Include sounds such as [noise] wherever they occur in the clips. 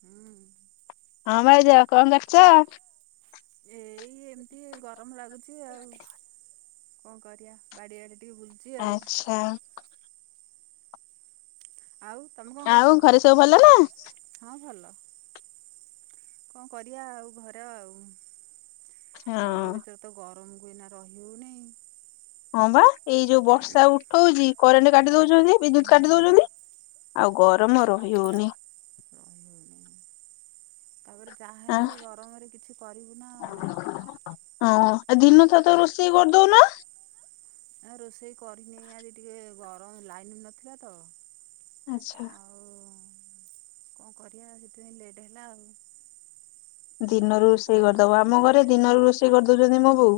ହୁଁ ହଁ ଭାଇ ଯଅ କଣ କରୁଛ? ଏଇ ଏମିତି ଗରମ ଲାଗୁଛି ଆଉ କଣ କରିବା ବାଡିଆଡେ ଟିକେ ବୁଲ ଆଚ୍ଛା ଆଉ ତମେ କଣ ଆଉ ଘରେ ସବୁ ଭଲ ନା? କରୁଛ? ହଁ ଭଲ କଣ କରିବା ଆଉ ଘରେ ଆଉ ଘର ହଁ। ଭିତରେ ତ ଗରମ କୁ ଏଇନା ରହିହଉନି। ହଁ ବା ଏଇ ଯୋଉ ବର୍ଷା ଉଠଉଛି କରେଣ୍ଟ କାଟି ଦଉଛନ୍ତି ବିଦ୍ୟୁତ କାଟି ହୁଁ ଦଉଛନ୍ତି ଆଉ ଗରମ ରହି ହଉନି ରହି ହେଉନି ତାପରେ ଆଁ ଯାହେନେ ବି ଗରମରେ କିଛି କରିବୁ ନା ଆଉ। ହଁ ଏ ଦିନ ଥାଉ ଥାଉ ରୋଷେଇ କରିଦଉନ। ଆ ରୋଷେଇ କରିନି ଆଜି ଟିକେ ଗରମ ଲାଇନ ନଥିଲା ତ ଆଛା ହଉ କଣ କରିବା ସେଥିପାଇଁ ଲେଟ୍ ହେଲା ଆଉ। ଦିନରୁ ରୋଷେଇ କରିବା କରିଦବ ଆଉ ଆମ ଘରେ ଦିନରୁ ରୋଷେଇ କରିଦଉଛନ୍ତି ମୋ ବୋଉ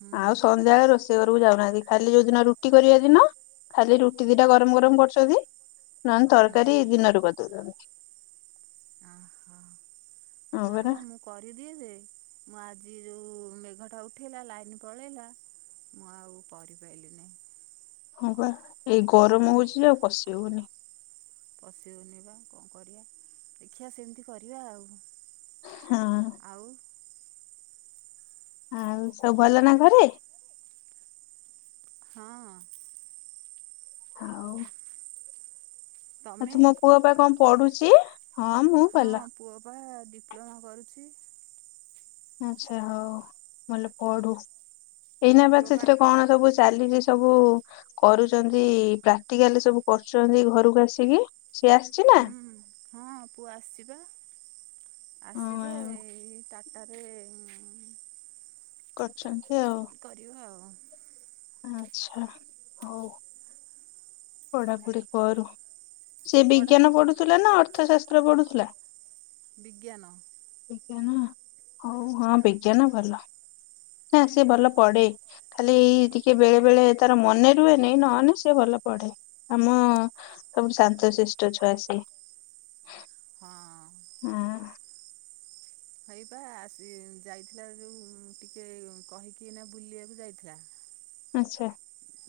ହୁଁ ଆଉ ସ ନ୍ଧ୍ୟାବେଳେ ରୋଷେଇ ଘକୁ ଯାଉନାହାନ୍ତି ଖାଲି ଯୋଉ ଦିନ ରୁଟି କରିବା ଦିନ ଖାଲି ରୁଟି ଦିଟା ଗରମ ଗରମ କରୁଛନ୍ତି। ନା ହୁଁ ତରକାରୀ ଦିନରୁ କରି ଦଉଛନ୍ତି। ହଁ ନା ପରା ମ ମୁ କରିଦିଏ ଯେ ମୁଁ ଆଜି ଯୋଉ ମେଘ ଟା ଉଠେଇଲା ଲାଇନ ପଳେଇଲା ମୁଁ ଆଉ କରିପାରିଲି ନାହିଁ। ହଁ ବା ଏଇ ଗରମ ହଉଛି ଯେ ଆଉ ପଶି ହଉନି। ଦେଖିଆ ସେମିତି କରିବା ଆଉ। ହଁ। ଆଉ? ଆଉ ସବୁ ଭଲ ନା ଘରେ? ହଁ। ହଉ। ଆଉ ତମେ ତୁ ମୋ ପୁଅ ପାଇଁ କଣ ପଢୁଛି ହଁ ମୁଁ ହଁ ଭଲ। ପୁଅ ପା ଡିପ୍ଲୋମା କରୁଛି। ଆଚ୍ଛା ହଉ ଭଲ ପଢୁ ଏଇନା ବା ପୁଅ ପା ସେଥିରେ କଣ ସବୁ ଚାଲିଛି ସବୁ କରୁଛନ୍ତି ପ୍ରାକ୍ଟିକାଲ ସବୁ କରୁଛନ୍ତି ଘରକୁ ଆସିକି ସେ ହୁଁ। ହଁ ପୁଅ ଆସିଚି ପା। ହଁ ଆସିଚି ଯେ-ଏ-ଏ ଏ ଟାଟାରେ-ଏ କରୁଛନ୍ତି ଆଉ। କରିବା ଆଉ। ଆଛା ହଉ। ପଢାପଢି କରୁ, ସେ ବିଜ୍ଞାନ ପଢ଼ାପଢ଼ି ପଢୁଥିଲା ନା ଅର୍ଥଶାସ୍ତ୍ର ପଢୁଥିଲା? ବିଜ୍ଞାନ। ବିଜ୍ଞାନ ହୋଉ ହଁ ବିଜ୍ଞାନ ଭଲ। ହଁ ସିଏ ଭଲ ପଢେ। ଖାଲି ଏଇ ଟିକେ ବେଳେ ବେଳେ ତାର ମନେ ରୁହେନି ନହେଲେ ସିଏ ଭଲ ପଢେ। ଆମ-ଅ-ଅ-ଅ ସବୁଠୁ ଶାନ୍ତ ଶିଷ୍ଠ ଛୁଆ ସେ। ହଁ। ହଁ ଏଇପା ଆସ୍ ଏ ଯାଇଥିଲା ଯୋଉ ଟିକେ କହିକି ନା ବୁଲିବାକୁ ଯାଇଥିଲା। ଆଛା।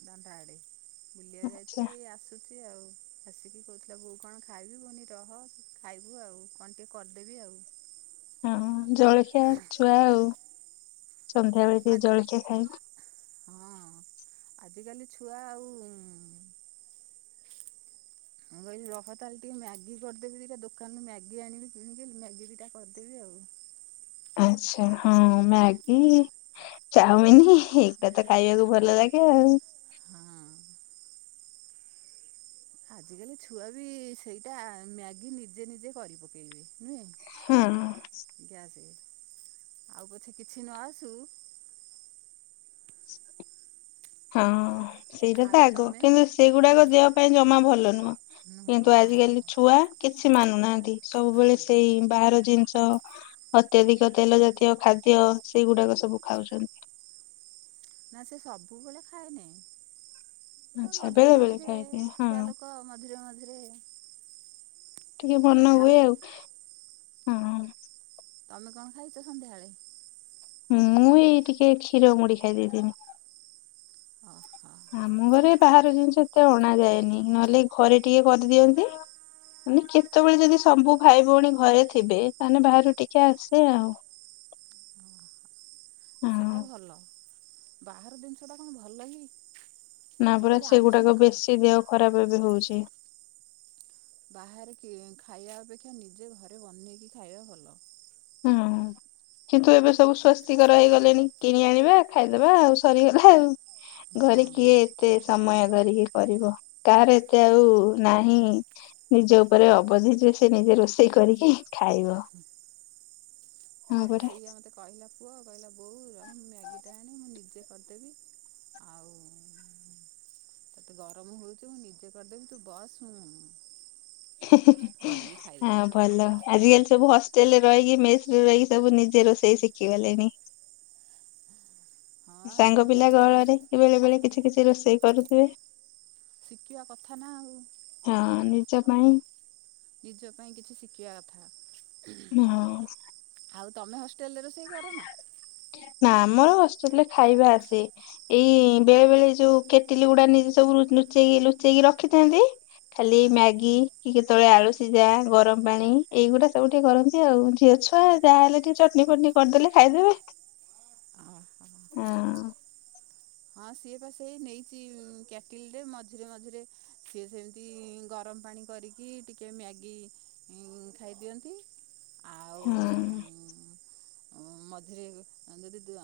ଦାଣ୍ଡା ଆଡେ ବୁଲିବା ଆଚ୍ଛା ଯାଇଥିଲେ ଏଇ ଆସୁଛି। ଏମିତି ଆଉ ଆସିକି କହୁଥିଲା ବୋଉ କଣ ଖାଇବି ମୁଁ କହିଲି ରହ। ଖାଇବୁ ଆଉ କଣ ଟିକେ କରିଦେବି ଆଉ। ହଁ ଜଳଖିଆ ଛୁଆ ଆଉ ସନ୍ଧ୍ୟାବେଳେ ଆ ଟିକେ ଜଳଖିଆ ଖାଇ- ହଁ ଆଜିକାଲି ଛୁଆ ଆଉ। ମୁଁ କହିଲି ରହ ତାହେଲେ ଟିକେ ମ୍ୟାଗି କରିଦେବି ଦିଟା ଦୋକାନରୁ ମ୍ୟାଗି ଆଣିଲି କିଣିକି ମ୍ୟାଗି ଦିଟା କରିଦେବି ଆଉ। ଆଛା ହଁ ମ୍ୟାଗି ଚାଉମିନ ଏଟା ତ ଖାଇବାକୁ ଭଲ ଲାଗେ ଆଉ। ହଁ। ଆଜିକାଲି ଛୁଆ ବି-ଇ-ଇ-ଇ ସେଇଟା ମ୍ୟାଗି ନିଜେ ନିଜେ କରି ପକେଇବେ ନୁହେଁ। ହୁଁ। ଆଉ ପଛେ କିଛି ନ ଆସୁ। ହଁ ସେଇଟା ତ ଆଉ ଆଗ ତମେ କିନ୍ତୁ ସେଗୁଡାକ ଦେହ ପାଇଁ ଜମା ଭଲ ନୁହଁ। ନୁହେଁ କିନ୍ତୁ ହଁ ଆଜିକାଲି ନା ଛୁଆ କିଛି ମାନୁନାହାନ୍ତି। ସବୁବେଳେ ନା ସେଇ ବାହାର ଜିନିଷ। ଅତ୍ୟଧିକ ତେଲ ଜାତୀୟ ଖାଦ୍ୟ ସେଗୁଡାକ ସବୁ ଖାଉଛନ୍ତି। ନା ସେ ସବୁବେଳେ ଖାଏନି। ଆଚ୍ଛା ମଝିରେ ବେଳେ ବେଳେ ମଝିରେ ଖାଇଦିଏ ହଁ ଛୁଆ ଲୋକ ମଝିରେ ମଝିରେ ଟିକେ ମନ ହୁଏ ଆଉ ହଁ। ତମେ କଣ ଖାଇଛ ସନ୍ଧ୍ୟାବେଳେ? ମୁଁ ଏଇ ଟିକେ କ୍ଷୀର ମୁଢି ଖାଇ ଦେଇଥିଲି। ଓହୋ [inaudible] ଆମ ଘରେ ବାହାର ଜିନିଷ ଏତେ ଅଣାଯାଏନି ନହେଲେ ଘରେ ଟିକେ କରିଦିଅନ୍ତି। ମାନେ କେତେବେଳେ ଯଦି ସବୁ ଭାଇ ଭଉଣୀ ଘରେ ଥିବେ ତାହେଲେ ବାହାରୁ ଟିକେ ଆସେ ଆଉ। ଓ ହଁ। ସେଟା ଭଲ। ବାହାର ଜିନିଷ ଟା କଣ ଭଲ କି। ନା ପରା ଆଜିକାଲି ଆମେ ସିନା ସେଗୁଡାକ ଖା ବେଶୀ ଦେହ ଖରାପ ବି ହଉଛି। ବାହାରେ କିଏ ଖାଇବା ଅପେକ୍ଷା ନିଜେ ଘରେ ବନେଇକି ଖାଇବା ଭଲ। ହଁ। [inaudible] କିନ୍ତୁ ଏବେ ସବୁ ସ୍ଵାସ୍ତିକାର ହେଇଗଲେଣି କିଣି ଆଣିବା ଖାଇଦେବା ଆଉ ସରିଗଲା ଆଉ। ହଁ ଘରେ କିଏ ଏତେ ସମୟ ଧରିକି କରିବ କାହାର ଏତେ ଆଉ ନାହିଁ ନିଜ ଉପରେ ଅବଧି ଯେ ସେ ନିଜେ ରୋଷେଇ କରିକି ଖାଇବ। ହଁ ଆବା ପରା। ସେଇଆ ମତେ କହିଲା ପୁଅ କହିଲା ବୋଉ ଯାଉନୁ ମ୍ୟାଗିଟା ଆଣେ ମୁଁ ନିଜେ କରିଦେବି ଆଉ ଗରମ ହଉଛି ମୁଁ ନିଜେ କରିଦେବି ତୁ ବସ୍ ଶୁଣୁ। ମୋର ଭଲ ଆଜିକାଲି ସବୁ ହଷ୍ଟେଲରେ ରହିକି ମେସ୍ ରେ ରହିକି ସବୁ ନିଜେ ରୋଷେଇ ଶିଖିଗଲେଣି। ହଁ ସାଙ୍ଗ ସେ ପିଲା ସବୁ ଗହଳରେ କି ବେଳେ ବେଳେ କିଛି କିଛି ରୋଷେଇ କରୁଥିବେ। ଶିଖିବା କଥା ନା ଆଉ। ହଁ ନିଜ ପାଇଁ। ନିଜ ପାଇଁ କିଛି ଶିଖିବା କଥା। ହଁ। ଆଉ ତମେ ହଷ୍ଟେଲ ରେ ରୋଷେଇ କର ନା? ନା ଆମର ହଷ୍ଟେଲ ରେ ଖାଇବା ଆସେ। ଏଇ ବେଳେ ବେଳେ ଯୋଉ କେଟିଲି ଗୁଡା ନି ସବୁ ଲୁଚେଇକି ଲୁଚେଇକି ରଖିଥାନ୍ତି। ଖାଲି ହଁ ମ୍ୟାଗି କି କେତବେଳେ ଆଳୁ ସିଝା ଗରମ ପାଣି ଏଇଗୁଡା ସବୁ ଟିକେ କରନ୍ତି। ଆଉ ଝିଅ ଛୁଆ ଯାହା ହେଲେ କି ଚଟନୀ ଫଟନି କରିଦେଲେ ଖାଇଦେବେ। ଓହୋ। ହୁଁ। ହଁ ସିଏ ବା ସେଇ ନେଇଚି କ୍ୟାଟଲି ରେ ମଝିରେ ମଝିରେ ସିଏ ସେମିତି ଗରମ ପାଣି କରିକି ଟିକେ ମ୍ୟାଗି ହୁଁ ଖାଇଦିଅନ୍ତି। ଆଉ ହୁଁ। ମଝିରେ ଯେଦି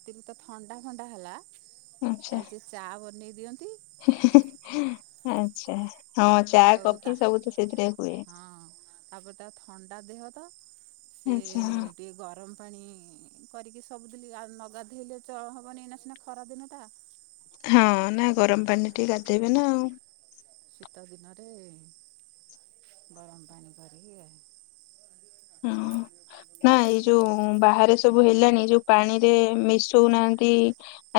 ଅତିରିକ୍ତ ଥଣ୍ଡା ଫଣ୍ଡା ହେଲା ତାହେଲ ସେ ଚାଆ ବନେଇ ଦିଅନ୍ତି। ହିଁ ହିଁ ହିଁ ଆଚ୍ଛା ହଁ ଚା ଆଉ ତା କଫି ସବୁ ତ ସେଥିରେ ହୁଏ। ହଁ ତାପରେ ତା ଥଣ୍ଡା ଦେହ ତ ସେ ଆଚ୍ଛା ହଁ। ଟିକ୍ ଗରମ ପାଣି କରିକି ସବୁଦିନ ଗା ନଗାଧେଇଲେ ଚଳ ହବନି ନା ସିନା ଖରା ଦିନଟା। ହଁ ନା ଗରମ ପାଣିରେ ଟିକେ ଗାଧେଇବେ ନା ଆଉ। ଶୀତ ଦିନରେ ଗରମ ପାଣି କରିକି ହୁଁ। ନା ଏଇ ଯୋଉ ବାହାରେ ସବୁ ହେଲାଣିି ଯୋଉ ପାଣିରେ ମିଶଉନାହାନ୍ତି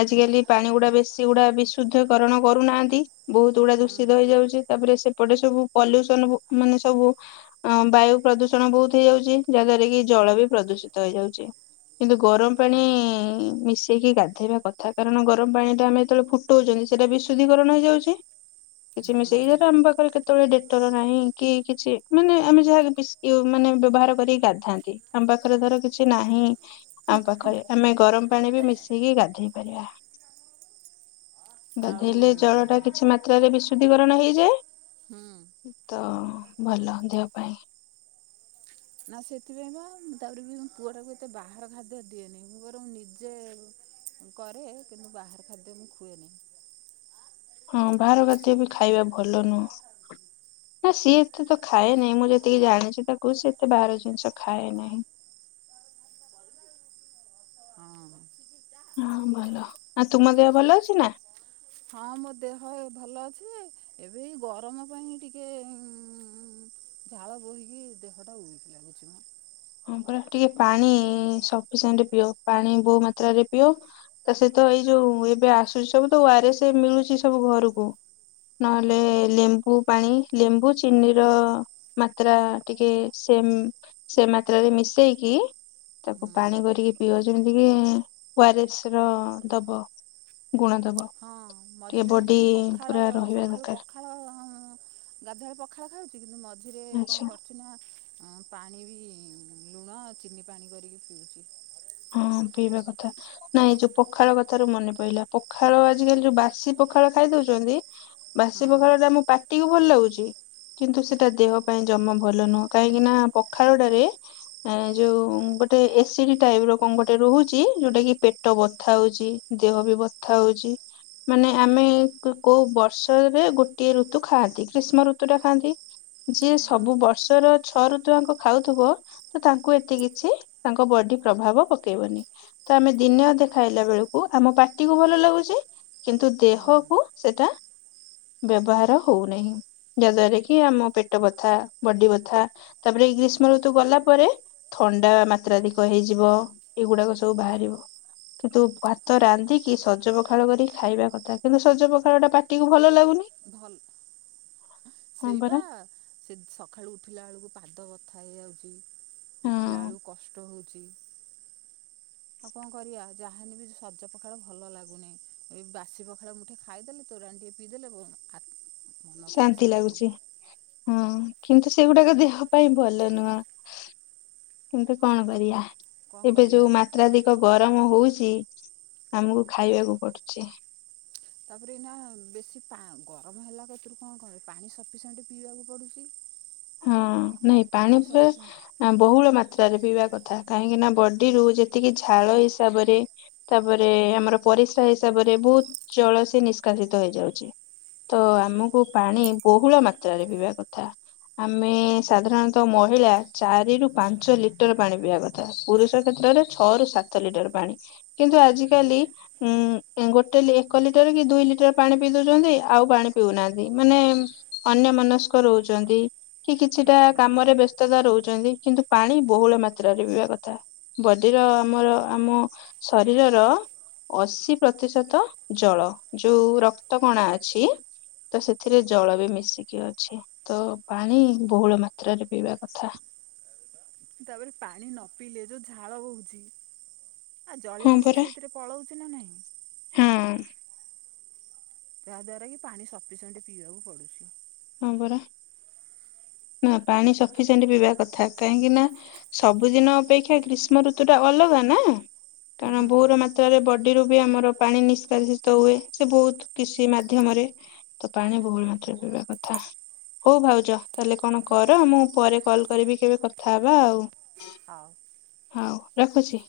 ଆଜିକାଲି ପାଣି ଗୁଡା ବେଶୀ ଗୁଡା ବିଶୁଦ୍ଧକରଣ କରୁନାହାନ୍ତି। ବହୁତ ଗୁଡା ଦୂଷିତ ହେଇଯାଉଚି। ତାପରେ ସେପଟେ ସବୁ ପଲ୍ୟୁସନ ମାନେ ସବୁ ଅଁ ବାୟୁ ପ୍ରଦୂଷଣ ବହୁତ୍। ହେଇଯାଉଚି। ଯାହାଦ୍ୱାରା କି ଜଳ ବି ପ୍ରଦୂଷିତ ହେଇଯାଉଚି। କିନ୍ତୁ ଗରମ ପାଣି ହଁ ମିଶି ଶେଇକି ଗାଧେଇବା କଥା କାରଣ ଗରମ ପାଣି ଟା ଆମେ ଯେତେବେଳେ ଫୁଟଉଚନ୍ତି ସେଇଟା ବି ଶୁଦ୍ଧିକରଣ ହେଇଯାଉଚି। କିଛି ମିଶେଇଲେ ହୁଁ ତ ଆମ୍ ପାଖରେ କେତ୍ କେତବେଳେ ଡେଟଲ ନାହିଁ କି କିଛି ମାନେ ଆମେ ଯାହାକି ବିଶ୍ ୟୁ ମାନେ ବ୍ୟବହାର କରିକି ଗାଧାନ୍ତି। ଆମ ପାଖରେ ଧର କିଛି ନାହିଁ। ଆମ ପାଖରେ ଆମେ ଗରମ ପାଣି ବି ମିଶିକି ଗାଧେଇ ପାରିବା। ଆଉ ଗାଧେଇଲେ ଜଳ ଟା କିଛି ମାତ୍ରାରେ ବିଶୁଦ୍ଧିକରଣ ହେଇଯାଏ। ହୁଁ। ତ ଭଲ ଦେହ ପାଇଁ। ନା ସେଥିପାଇଁ ବା ମୁଁ ତାପରେ ବି ମୁଁ ପୁଅ ଟାକୁ ଏତେ ବାହାର ଖାଦ୍ୟ ଦିଏନି। ବରଂ ନିଜେ କରେ କିନ୍ତୁ ବାହାର ଖାଦ୍ୟ ମୁଁ ଖୁଏନି। ହଁ ବାହାର ଖାଦ୍ୟ ବି ଖାଇବା ଭଲ ନୁହଁ। ନା ସିଏ ଏତେ ତ ଖାଏ ନାହିଁ ମୁଁ ଯେତିକି ଜାଣିଛି ତାକୁ ସିଏ ଏତେ ବାହାର ଜିନିଷ ଖାଏ ନାହିଁ। ହଁ। ହଁ ଭଲ। ଆଉ ତୁମ ଦେହ ଭଲ ଅଛି ନା? ହଁ ମୋ ଦେହ ଏ ଭଲ ଅଛି ଯେ ଏବେ ଏଇ ଗରମ ପାଇଁ ଟିକେ ଉଁ ଉଁ ଝାଳ ବୋହିକି ଦେହଟା ଉଇକି ଲାଗୁଚି। ହଁ ପୁରା ଟିକେ ପାଣିି ସଫିସେଣ୍ଟ୍ ପିଅ। ପାଣି ବହୁ ମାତ୍ରରେ ପିଅ। ତା ସହିତ ଏଇ ଯୋଉ ଏବେ ଆସୁଚି ସବୁ ତ ୱାରେସ୍ ମିଳୁଚି ସବୁ ଘରୁକୁ। ନହେଲେ ଲେମ୍ବୁ ପାଣି ଲେମ୍ବୁ ଚିନି ର ଅ ମାତ୍ରା ଟିକେ ସେମ୍ ସେ ମାତ୍ରାରେ ମିଶେଇକି ତାକୁ ହୁଁ ପାଣି କରିକି ପିଅ। ଯେମିତିକ ୱାରେସ୍ ର ଦବ। ଗୁଣ ଦବ। ହଁ ଟିକେ ମଝିରେ ମଝିରେ ବଡି ମୁଁ ପଖାଳ ପୁରା ରହିବା ସକାଳୁ ଦରକାର ପଖ୍ ହଁ ହଁ ହଁ ହଁ ଗାଧୁଆବେଳେ ପଖାଳ ଖାଉଛି କିନ୍ତୁ ମଝିରେ ଆଚ୍ଛା କଣ କରୁଛୁ ନା ପାଣି ବି ଲୁଣ ଚିନି ପାଣି କରିକି ପିଉଛି। ହଁ ପିଇବା କଥା। ନାଇଁ ଯୋଉ ପଖାଳ କଥାରୁ ମନେ ପିଇଲା ପଖାଳ ଆଜିକାଲି ଯୋଉ ବାସି ପଖାଳ ଖାଇ ଦଉଛନ୍ତି ବାସି ହଁ ପଖାଳ ଟା ମୁଁ ପା ଟିକୁ ଭଲ ଲାଗୁଛି କିନ୍ତୁ ସେଟା ଦେହ ପାଇଁ ଜମା ଭଲ ନୁହଁ କାହିଁକି ନା ପଖାଳଟାରେ ଏ ଯୋଉ ଗୋଟେ ଏ ସି ଡି ଟାଇପ୍ ର କଂ ଗୋଟେ ରହୁଛି ଯୋଉଟା କି ପେଟ ବଥା ହଉଛି ଦେହ ବି ବଥା ହଉଛି। ମାନେ ଆମେ କ-କୋଉ ବର୍ଷରେ ଗୋଟିଏ ଋତୁ ଖାଆନ୍ତି ଗ୍ରୀଷ୍ମ ଋତୁ ଟା ଖାଆନ୍ତି। ଯିଏ ସବୁ ହଁ ବର୍ଷର ଛଅ ଋତୁଆଙ୍କ ଖାଉଥିବ। ତ ତାଙ୍କୁ ଏତେ କିଛି ତାଙ୍କ ବଡି ପ୍ରଭାବ ପକେଇବନି। ତ ଆମେ ଦିନେ ଅଧେ ଖାଇଲା ବେଳକୁ ଆମ ପାଟି କୁ ଭଲ ଲାଗୁଛି। କିନ୍ତୁ ହୁଁ ଦେହକୁ ସେଟା ବ୍ୟବହାର ହଉନେହିଁ। ଯାଦ୍ୱାରା କି ଆମ ପେଟ ବଥା ବଡି ବଥା ତାପରେ ଏଇ ଗ୍ରୀଷ୍ମ ଋତୁ ଗଲା ପରେ ଥଣ୍ଡା ମାତ୍ରାଧିକ ହେଇଯିବ ଏଗୁଡ଼ାକ ସବୁ ବାହାରିବ। କିନ୍ତୁ ଭାତ ରାନ୍ଧିକି ସଜ ପଖାଳ କରିକି ଖାଇବା କଥା କିନ୍ତୁ ସଜ ପଖାଳ ଟା ପାଟିକୁ ଭଲ ଲାଗୁନି। ଭଲ ହଁ ସେଇ ପା ପରା ସେ ସଖାଳୁ ଉଠିଲା ବେଳକୁ ପାଦ ବଥା ହେଇଯାଉଛି ଉଠିଲା ହଁ ବେଳକୁ କଷ୍ଟ ହଉଛି। ଆଉ କଣ କରିବା ଯାହାଲେ ବି ସଜ ପଖାଳ ଭଲ ଲାଗୁନିଁ। ଏଇ ବାସି ପଖଳା ମୁଠେ ଖାଇଦେଲେ ତୋରାଣି ଟିକେ ପିଇଦେଲେ ଓ ହା ଶାନ୍ତି ଲାଗୁଛି ହଁ କିନ୍ତୁ ସେଗୁଡ଼ାକ ଦେହ ପାଇଁ ଭଲ ନୁହଁ। କିନ୍ତୁ କଣ କରିବା? କ'ଣ ଏବେ କରିବା ଯୋଉ ମାତ୍ରାଧିକ ଗରମ ହଉଛି ଆମକୁ ଖାଇବାକୁ ପଡୁଛି। ତାପରେ ଏଇନା ବେଶୀ ପା ଗରମ ହେଲା କତରୁ କଣ କରିବ ପାଣି ସଫିସିଏଣ୍ଟ ପିଇବାକୁ ପଡ଼ୁଛି। ହଁ ନାଇଁ ପାଣି ପ ବହୁଳ ମାତ୍ରାରେ ପିଇବା କଥା କାହିଁକି ନା ବଡିରୁ ଯେତିକି ଝାଳ ହିସାବରେ ତାପରେ ଆମର ପରିସ୍ରା ହିସାବରେ ବହୁତ ଜଳ ସେ ନିଷ୍କାସିତ ହେଇଯାଉଛି। ତ ଆମକୁ ପାଣି ବହୁଳ ମାତ୍ରାରେ ପିଇବା କଥା। ଆମେ ସାଧାରଣତଃ ମହିଳା ଚାରି ରୁ ପାଞ୍ଚ ଲିଟର ପାଣି ପିଇବା କଥା। ପୁରୁଷ କ୍ଷେତ୍ରରେ ଛଅ ରୁ ସାତ ଲିଟର ପାଣି କିନ୍ତୁ ଆଜି କାଲି ଉଁ ଗୋଟେ ଏକ ଲିଟର କି ଦୁଇ ଲିଟର ପାଣି ପିଇ ଦଉଛନ୍ତି ଆଉ ପାଣି ପିଉନାହାନ୍ତି ମାନେ ଅନ୍ୟ ମନସ୍କ ରହୁଛନ୍ତି। କି କିଛିଟା ହୁଁ କାମରେ ବ୍ୟସ୍ତତା ରହୁଛନ୍ତି କିନ୍ତୁ ପାଣି ବହୁଳ ମାତ୍ର ରେ ପିଇବା କଥା। ବଡିର ଆମର ଆମ ଶରୀରର ଅଶି ପ୍ରତିଶତ ଜଳ ଯୋଉ ରକ୍ତ କଣା ଅଛି ତ ସେଥିରେ ଜଳ ବି ମିଶିକି ଅଛି ତ ପାଣି ବହୁଳ ମାତ୍ରାରେ ପିଇବା କଥା। ତାପରେ ପାଣି ନ ପିଇଲେ ଯୋଉ ଝାଳ ବହୁଛି ଆ ଜଳୀୟ ହଁ ଅଂଶ ପରା ସେଇଥିରେ ପଳଉଛି ନା ନାଇଁ ହଁ ଯାହାଦ୍ୱାରା କି ପାଣି ସଫିସିଏଣ୍ଟ ପିଇବାକୁ ପଡ଼ୁଛି। ହଁ ପରା ହଁ ପାଣି ସଫିସିଏଣ୍ଟ ପିଇବା କଥା କାହିଁକି ନା ସବୁଦିନ ଅପେକ୍ଷା ଗ୍ରୀଷ୍ମ ଋତୁ ଟା ଅଲଗା ନା, କାରଣ ହୁଁ ବୋଉର ମା ତ୍ରାରେ ବଡିରୁୁ ବି ଆମର ପାଣି ନିଷ୍କାସିତ ହୁଏ ସେ ବହୁତ କିଛି ମାଧ୍ୟମରେ ତ ପାଣି ବୋହୁଳ ମାତ୍ରାରେ ପିଇବା କଥା। ହଉ ଭାଉଜ ତାହେଲେ କଣ ହଁ କର ମୁଁ ପରେ କଲ କରିବି କେବେ କଥାହବା ଆଉ। ହଉ। ହଉ ରଖୁଛି।